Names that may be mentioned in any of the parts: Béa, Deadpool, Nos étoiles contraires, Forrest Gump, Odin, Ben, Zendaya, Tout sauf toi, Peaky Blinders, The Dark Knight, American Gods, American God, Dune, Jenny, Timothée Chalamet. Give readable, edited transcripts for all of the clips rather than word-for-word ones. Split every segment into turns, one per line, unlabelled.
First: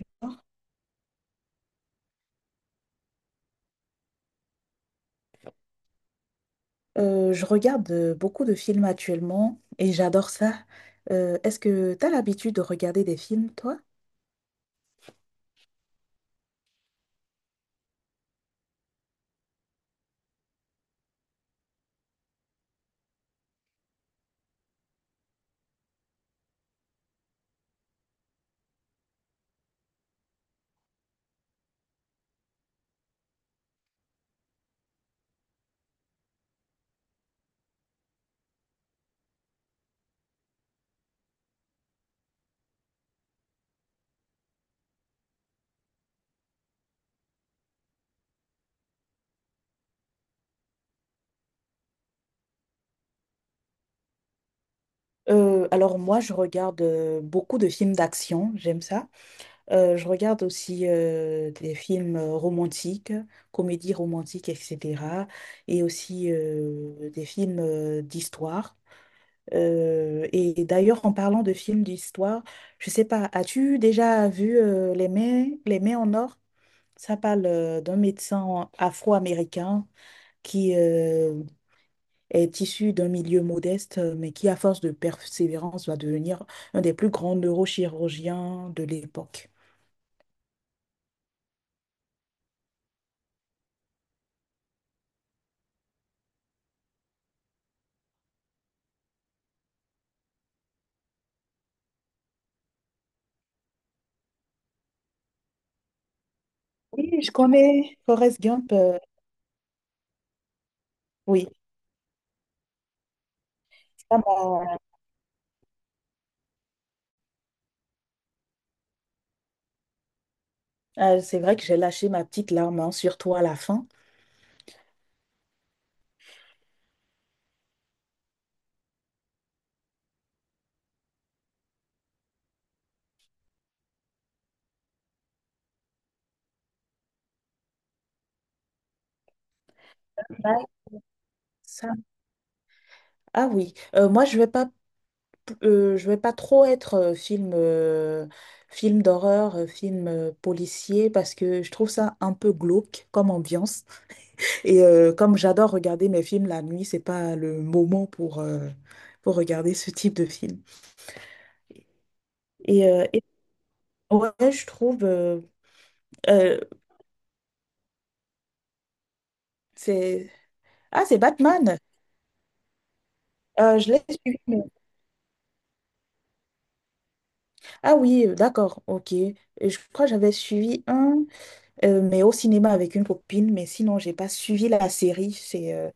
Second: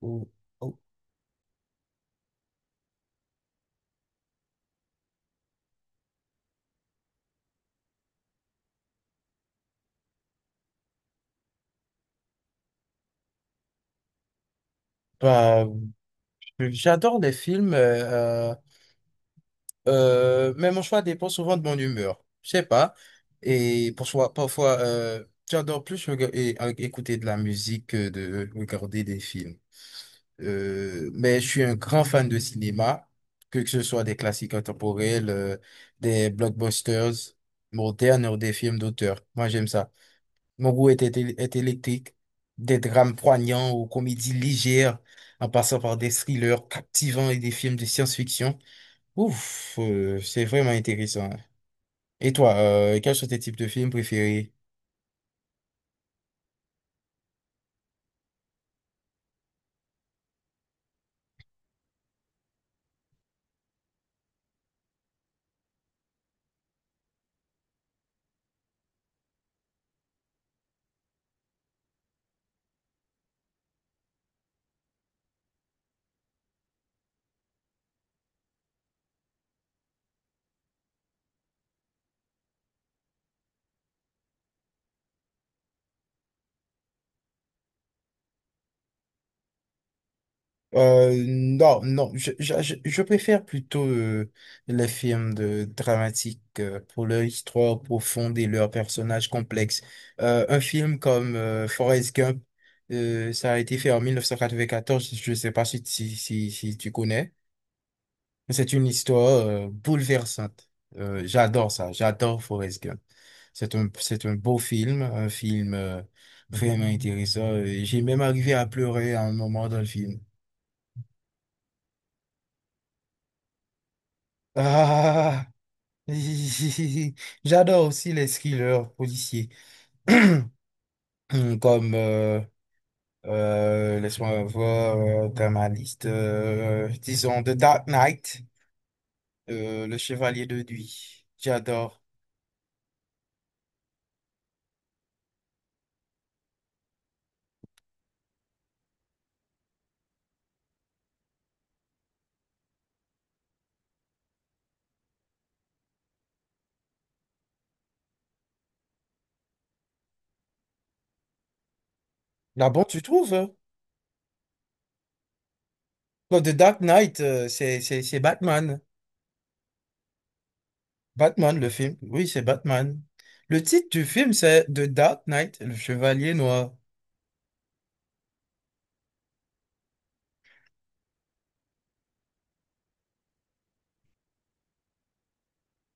Ou- ou-
Je regarde beaucoup de films actuellement et j'adore ça. Est-ce que tu as l'habitude de regarder des films, toi?
Bah, J'adore les films, mais mon choix dépend souvent de mon humeur. Je sais pas. Et pour soi, parfois, euh, j'adore plus écouter de la musique que de regarder des films. Mais je suis un grand fan de cinéma, que ce soit des classiques intemporels, des blockbusters modernes ou des films d'auteur. Moi, j'aime ça. Mon goût est électrique, des drames poignants aux comédies légères, en passant par des thrillers captivants et des films de science-fiction. C'est vraiment intéressant. Et toi, quels sont tes types de films préférés?
Alors moi, je regarde beaucoup de films d'action, j'aime ça. Je regarde aussi des films romantiques, comédies romantiques, etc. Et aussi des films d'histoire. Et d'ailleurs, en parlant de films d'histoire, je sais pas, as-tu déjà vu Les Mains en or? Ça parle d'un médecin afro-américain qui est issu d'un milieu modeste, mais qui, à force de persévérance, va devenir un des plus grands neurochirurgiens de l'époque.
Non, non, je préfère plutôt les films de dramatiques pour leur histoire profonde et leurs personnages complexes. Un film comme Forrest Gump, ça a été fait en 1994, je ne sais pas si tu
Oui, je
connais.
connais. Forrest Gump,
C'est une histoire bouleversante.
oui,
J'adore ça, j'adore Forrest Gump. C'est un,
ça
c'est un beau
m'a-
film, un film vraiment intéressant. J'ai même arrivé à pleurer à un moment dans le film.
c'est vrai que j'ai lâché ma petite larme, hein, surtout à la fin.
Ah! J'adore aussi les thrillers policiers, comme, laisse-moi voir, dans ma liste, disons The Dark Knight, Le Chevalier de
Ouais.
Nuit.
Ça-
J'adore.
Ah oui, moi, je vais pas trop être film d'horreur, film policier parce que je trouve ça un peu glauque comme ambiance. Et comme j'adore regarder mes films la nuit, c'est pas le moment pour regarder ce type de film.
Là, bon,
Et,
tu
euh, et-
trouves? Hein?
ouais, je trouve
Bon, The
euh,
Dark Knight, c'est Batman.
c'est c'est
Batman, le
Batman.
film. Oui, c'est Batman. Le titre
Je l'ai
du film,
suivi.
c'est The Dark Knight, Le Chevalier Noir.
Ah oui, d'accord, ok. Et je crois que j'avais suivi mais au cinéma avec une copine. Mais sinon, j'ai pas suivi la série. C'est euh,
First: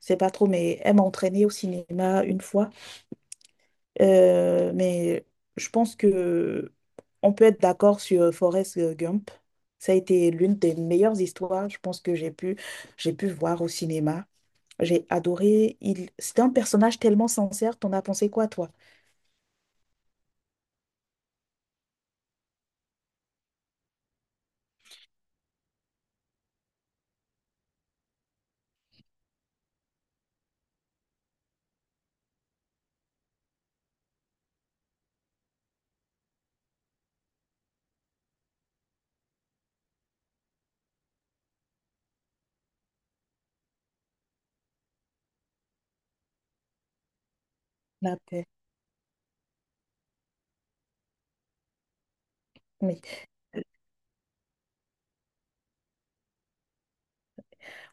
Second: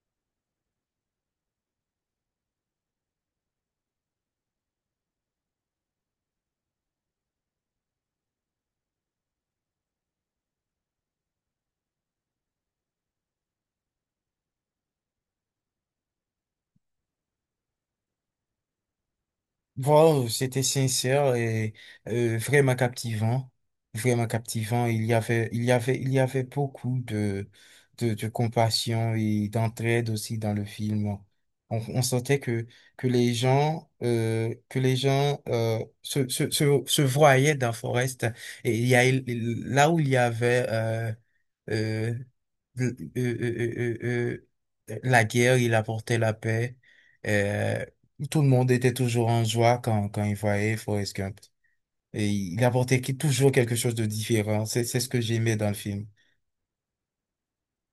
c'est pas trop. Mais elle m'a entraînée au cinéma une fois. Mais je pense que on peut être d'accord sur Forrest Gump. Ça a été l'une des meilleures histoires, je pense que j'ai pu voir au cinéma. J'ai adoré. C'était un personnage tellement sincère. T'en as pensé quoi, toi?
Wow, c'était sincère et vraiment captivant, vraiment captivant. Il y avait, il y avait, il y avait beaucoup de, de compassion et d'entraide aussi dans le film. On sentait que les gens, se voyaient dans Forest. Et il y a, là où il y avait euh, le- euh, euh, euh, euh, la guerre, il apportait la paix. Euh,
La
Tout
paix.
le monde était toujours en joie quand il voyait Forrest Gump. Et il apportait toujours quelque chose de différent. C'est ce que j'aimais dans le film.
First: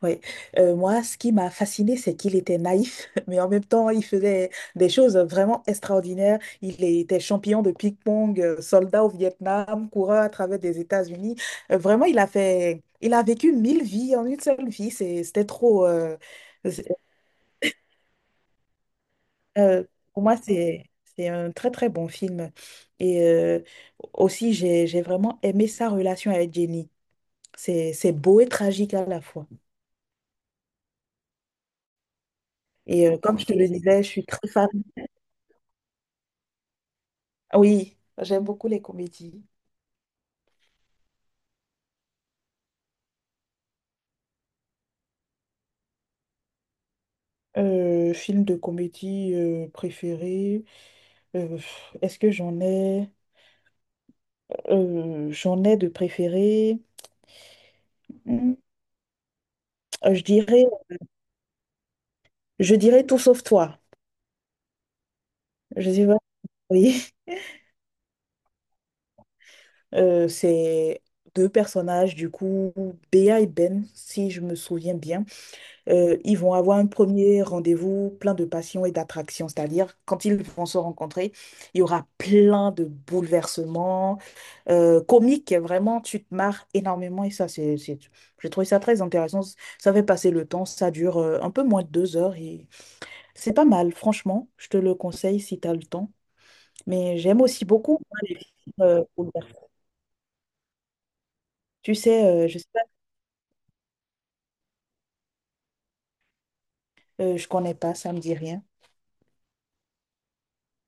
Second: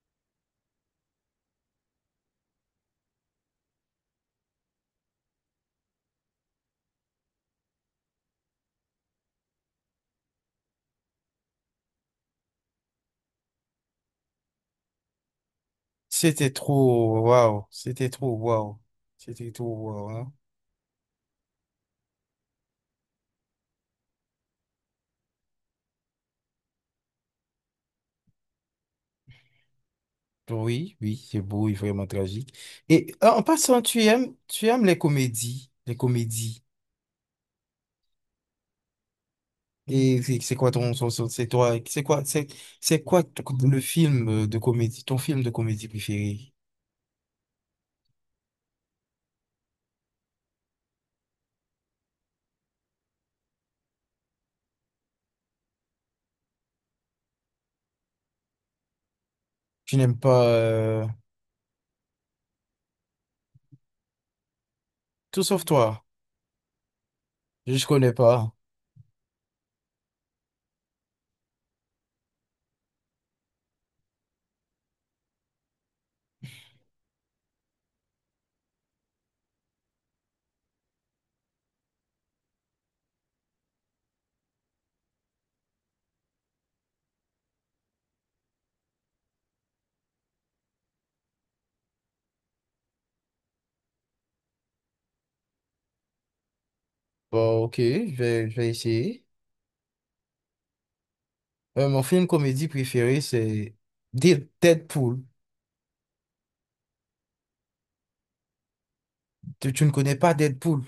Oui. Moi, ce qui m'a fasciné, c'est qu'il était naïf, mais en même temps, il faisait des choses vraiment extraordinaires. Il était champion de ping-pong, soldat au Vietnam, coureur à travers des États-Unis. Vraiment, il a vécu mille vies en une seule vie. C'était trop.
C'était
C'est-
trop waouh, c'était trop waouh, c'était trop
euh,
waouh.
pour
Hein.
moi, c'est un très très bon film. Et aussi, j'ai vraiment aimé sa relation avec Jenny. C'est beau et tragique à la fois.
Oui, oui, c'est beau et vraiment tragique.
Et
Et en
comme
en
je te le
passant, tu
disais, je suis
aimes,
très
tu
fan.
aimes les comédies, les comédies.
Ah oui, j'aime beaucoup les comédies.
Et c'est quoi ton, son- son- c'est toi, c'est quoi t- le film de comédie, ton film de comédie préféré?
Film de comédie préféré. euh, Est-ce que j'en ai? J'en ai de préféré. Hmm,
Tu
euh,
n'aimes
je
pas
dirais, je dirais Tout sauf toi.
Tout sauf
Je
toi.
sais pas. Oui.
Je connais pas.
C'est deux personnages, du coup, Béa et Ben, si je me souviens bien. Ils vont avoir un premier rendez-vous plein de passion et d'attraction, c'est-à-dire quand ils vont se rencontrer, il y aura plein de bouleversements comiques, vraiment, tu te marres énormément et ça, j'ai trouvé ça très intéressant. Ça fait passer le temps, ça dure un peu moins de 2 heures et c'est pas mal, franchement, je te le conseille si tu as le temps. Mais j'aime
Bon,
aussi
ok,
beaucoup
je
moi, les
vais, je vais
films,
essayer.
bouleversants. Tu
Mon
sais,
film
je sais
comédie
pas,
préféré, c'est Deadpool.
je connais pas, ça me dit rien.
Tu ne connais pas Deadpool?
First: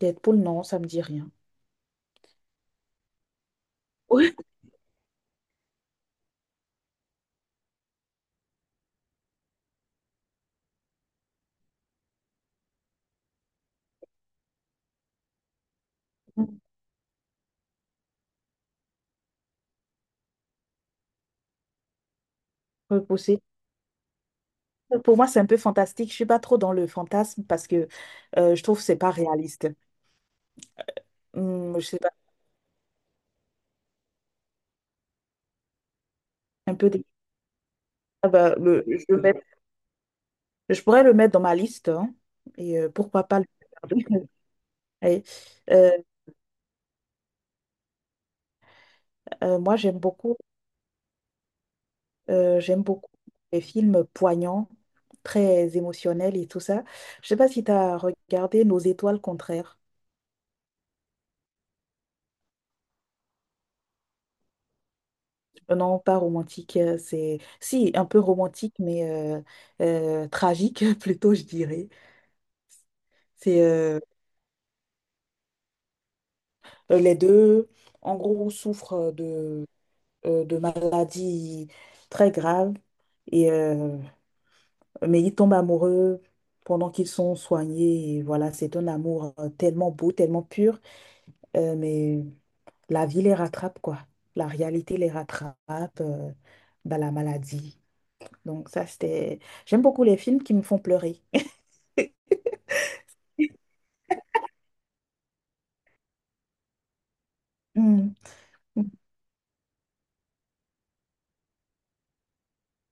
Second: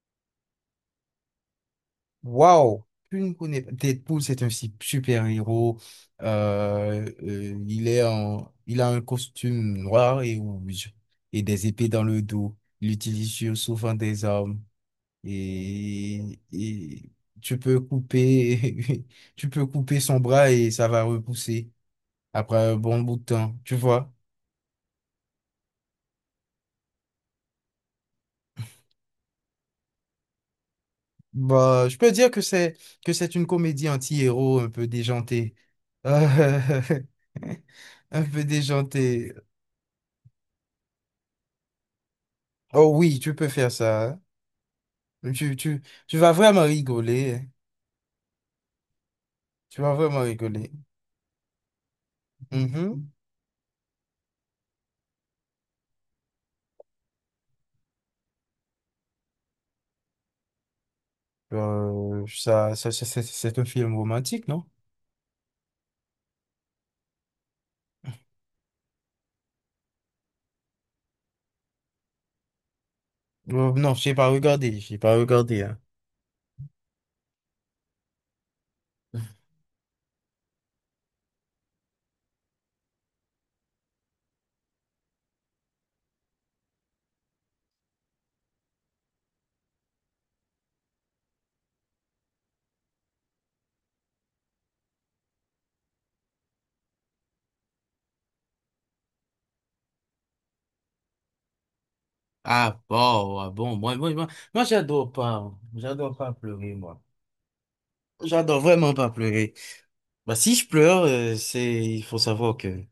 Deadpool, non, ça me dit rien.
Waouh! Tu ne connais pas. Deadpool,
Oui.
c'est un super-héros. Il a un costume noir et rouge et des épées dans le dos. Il utilise souvent des armes et tu peux couper, tu peux couper son bras et ça va repousser après un bon bout de
Repousser.
temps, tu vois?
Pour moi, c'est un peu fantastique. Je suis pas trop dans le fantasme parce que je trouve que c'est pas réaliste. Je
Bah, je
sais
peux
pas,
dire que c'est une comédie anti-héros un peu déjantée. Euh,
un peu des-
un
Ah
peu
bah,
déjantée.
je pourrais le mettre dans ma liste, hein, et
Oh oui,
pourquoi
tu
pas le
peux faire ça.
regarder. Ouais.
Hein. Tu, tu,
Euh,
tu vas vraiment rigoler. Hein.
Moi,
Tu vas
j'aime
vraiment
beaucoup,
rigoler.
euh, j'aime
Mhm.
beaucoup les films poignants, très émotionnels et tout ça. Je sais pas si tu as regardé Nos étoiles contraires.
C'est un film romantique, non?
Non, pas romantique, c'est si un peu romantique, mais tragique plutôt, je dirais. C'est
Non, je n'ai pas regardé. Je n'ai pas regardé. Hein.
Les deux, en gros, souffrent de maladies très graves, et, euh, mais ils tombent amoureux pendant qu'ils sont soignés. Et voilà, c'est un amour tellement beau, tellement pur, mais la vie les rattrape, quoi. La réalité les rattrape, euh, bah, la maladie. Donc ça, c'était. J'aime beaucoup les films qui me font pleurer.
Ah bon, moi j'adore pas pleurer, moi.
Mm.
J'adore
Mm.
vraiment pas pleurer. Bah, si je pleure, c'est, il faut savoir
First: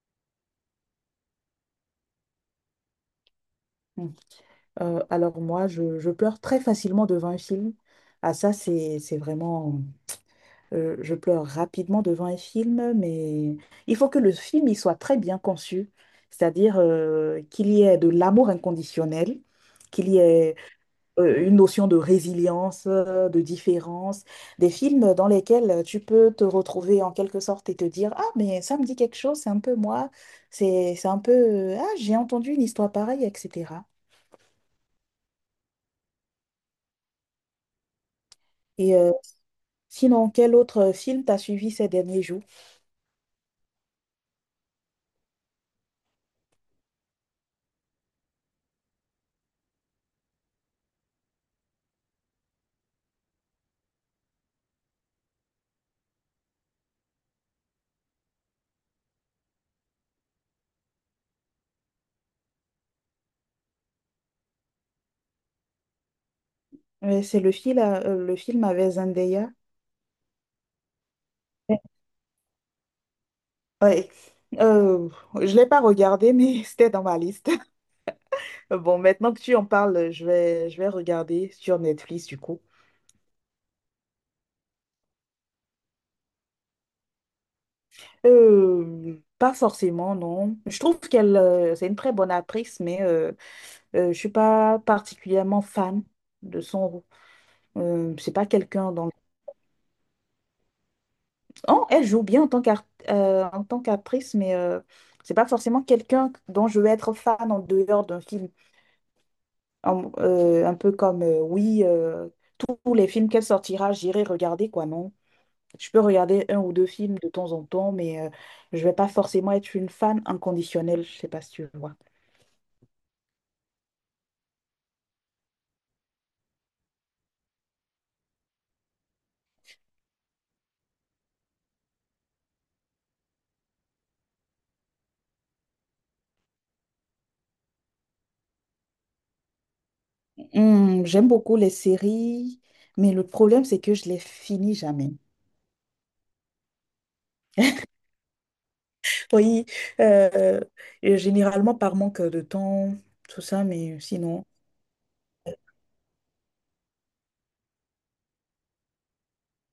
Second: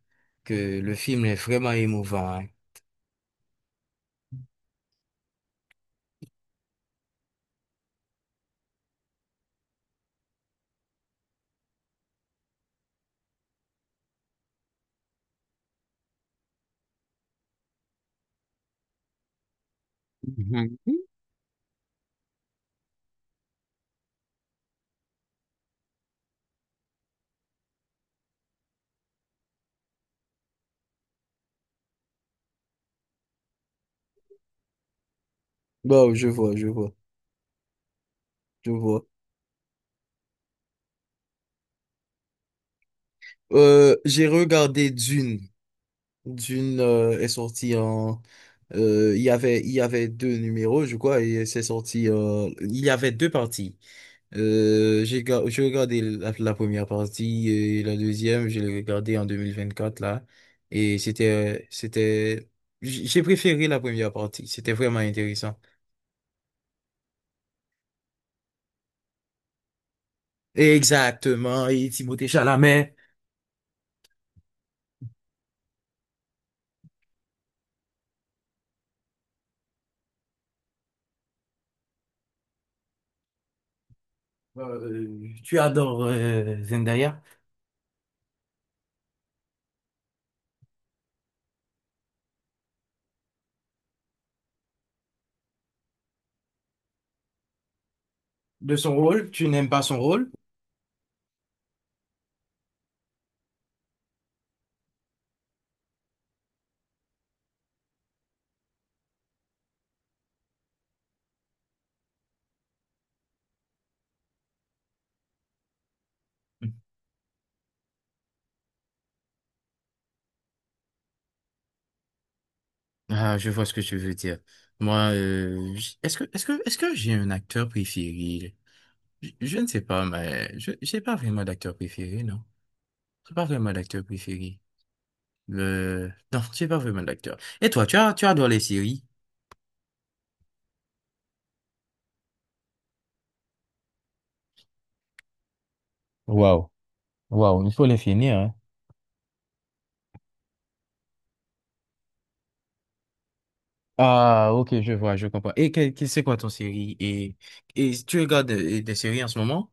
que le film est vraiment émouvant, hein.
Mm. Alors moi, je pleure très facilement devant un film. Ah ça, c'est vraiment. Je pleure rapidement devant un film, mais il faut que le film il soit très bien conçu, c'est-à-dire qu'il y ait de l'amour inconditionnel, qu'il y ait
Mhm.
une notion de résilience, de différence, des films dans lesquels tu peux te retrouver en quelque sorte et te dire, ah, mais ça me dit quelque chose, c'est un peu moi, c'est un peu, ah, j'ai entendu une histoire pareille, etc.
Bon, je vois, je vois, je
Et
vois.
sinon, quel autre film t'as suivi ces derniers jours?
J'ai regardé Dune. Dune est sorti en... euh, il y avait deux numéros, je crois, et c'est sorti... il y avait deux parties. J'ai regardé la, la première partie et la deuxième, je l'ai regardée en 2024 là. Et j'ai préféré la première partie. C'était vraiment intéressant.
C'est le film avec Zendaya.
Exactement. Et Timothée Chalamet.
Ouais. Euh, je l'ai pas regardé, mais c'était dans ma liste. Bon, maintenant que tu en parles, je vais regarder sur Netflix, du coup.
Tu adores Zendaya.
Pas forcément, non. Je trouve qu'elle, c'est une très bonne actrice, mais je suis pas particulièrement fan de son rôle. C'est pas
De
quelqu'un
son
dans.
rôle, tu n'aimes pas son rôle.
Oh, elle joue bien en tant qu'actrice, mais c'est pas forcément quelqu'un dont je vais être fan en dehors d'un film. Un peu comme, oui, tous les films qu'elle sortira, j'irai regarder, quoi, non? Je peux regarder un ou deux films de temps en temps, mais je vais pas forcément être une fan inconditionnelle, je sais pas si tu vois.
Ah, je vois ce que tu veux dire. Moi, est-ce que j'ai un acteur préféré? Je ne sais pas, mais je, j'ai pas vraiment d'acteur préféré, non. J'ai pas vraiment d'acteur préféré. Le... Non, j'ai pas vraiment d'acteur. Et toi, tu adores les séries?
J'aime beaucoup les séries, mais le problème, c'est que je les finis jamais.
Waouh, waouh, il faut les finir, hein.
Oui, euh, et généralement par manque de temps, tout ça, mais sinon.
Ah, ok, je vois, je comprends. Et c'est quoi ton série? Et tu regardes des séries en ce moment?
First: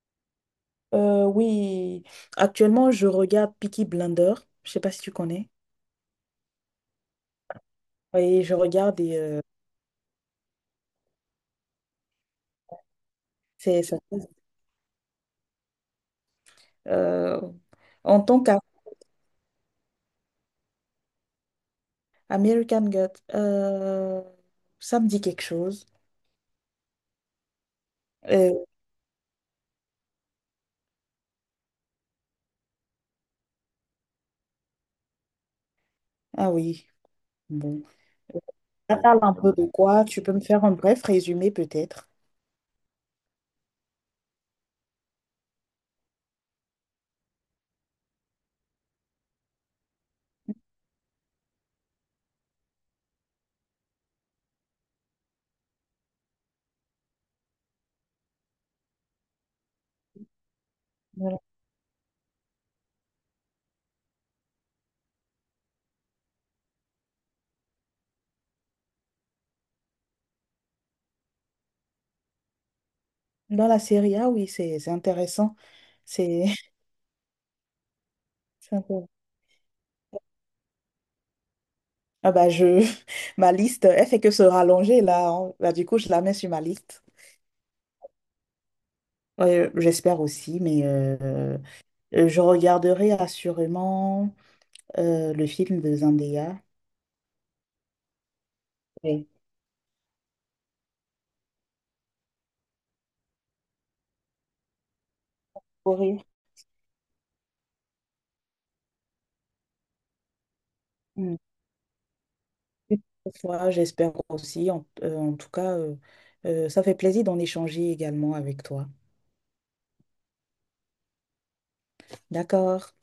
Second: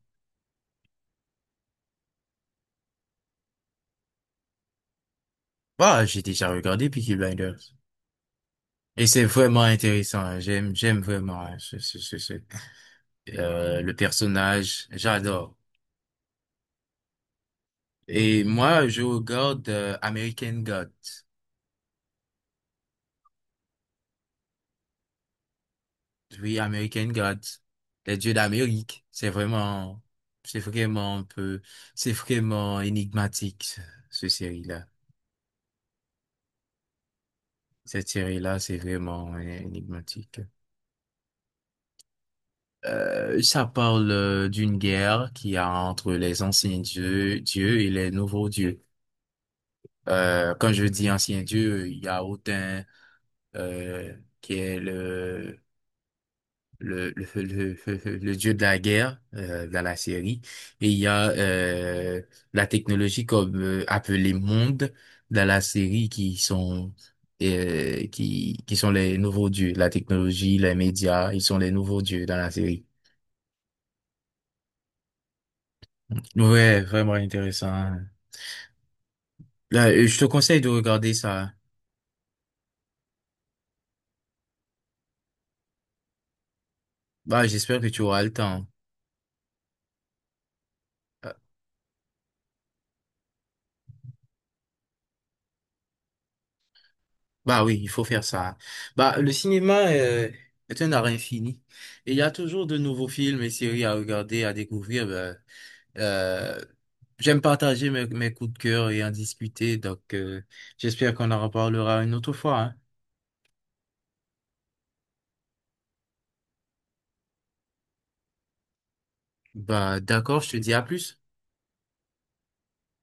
Oui, actuellement, je regarde Peaky Blinders, je sais pas si tu connais.
Ah, j'ai déjà regardé Peaky Blinders.
Oui, je regarde
Et
et
c'est vraiment intéressant. Hein. J'aime vraiment hein,
c'est
le
ça.
personnage, j'adore.
Euh, En tant
Et
qu'à
moi, je regarde American Gods.
American God, ça me dit quelque chose.
Oui, American Gods, les dieux
Euh,
d'Amérique. C'est vraiment un peu, c'est vraiment énigmatique, ce série-là.
ah oui, bon.
Cette série-là, c'est
Ça parle un
vraiment
peu de quoi? Tu peux me
énigmatique.
faire un bref résumé peut-être?
Ça parle d'une guerre qu'il y a entre les anciens dieux et les nouveaux dieux. Quand je dis anciens dieux, il y a Odin, qui est le dieu de la guerre dans la série. Et il y a
Voilà.
la technologie comme appelée monde dans la série qui sont qui sont les nouveaux dieux. La technologie, les médias, ils sont les nouveaux dieux dans la série.
Dans la série A, oui, c'est intéressant. C'est
Ouais, vraiment intéressant.
c'est intéressant.
Là, je te conseille de regarder ça.
Ah bah, je. Ma liste, elle fait que se rallonger là, hein. Bah, du coup, je la mets sur ma liste.
Bah, j'espère que tu auras le temps.
Ouais, j'espère aussi, mais je regarderai assurément le film de Zendaya.
Bah oui, il faut faire ça. Bah,
Oui.
le cinéma est un art infini. Et il y a toujours de nouveaux films et séries à regarder, à découvrir. Bah,
Pour rire.
euh, j'aime partager mes coups de cœur et en discuter. Donc, j'espère qu'on en reparlera une autre fois. Hein.
Une fois, j'espère aussi. En tout cas, ça fait plaisir d'en échanger également avec toi.
Bah, d'accord, je te dis à plus.
D'accord.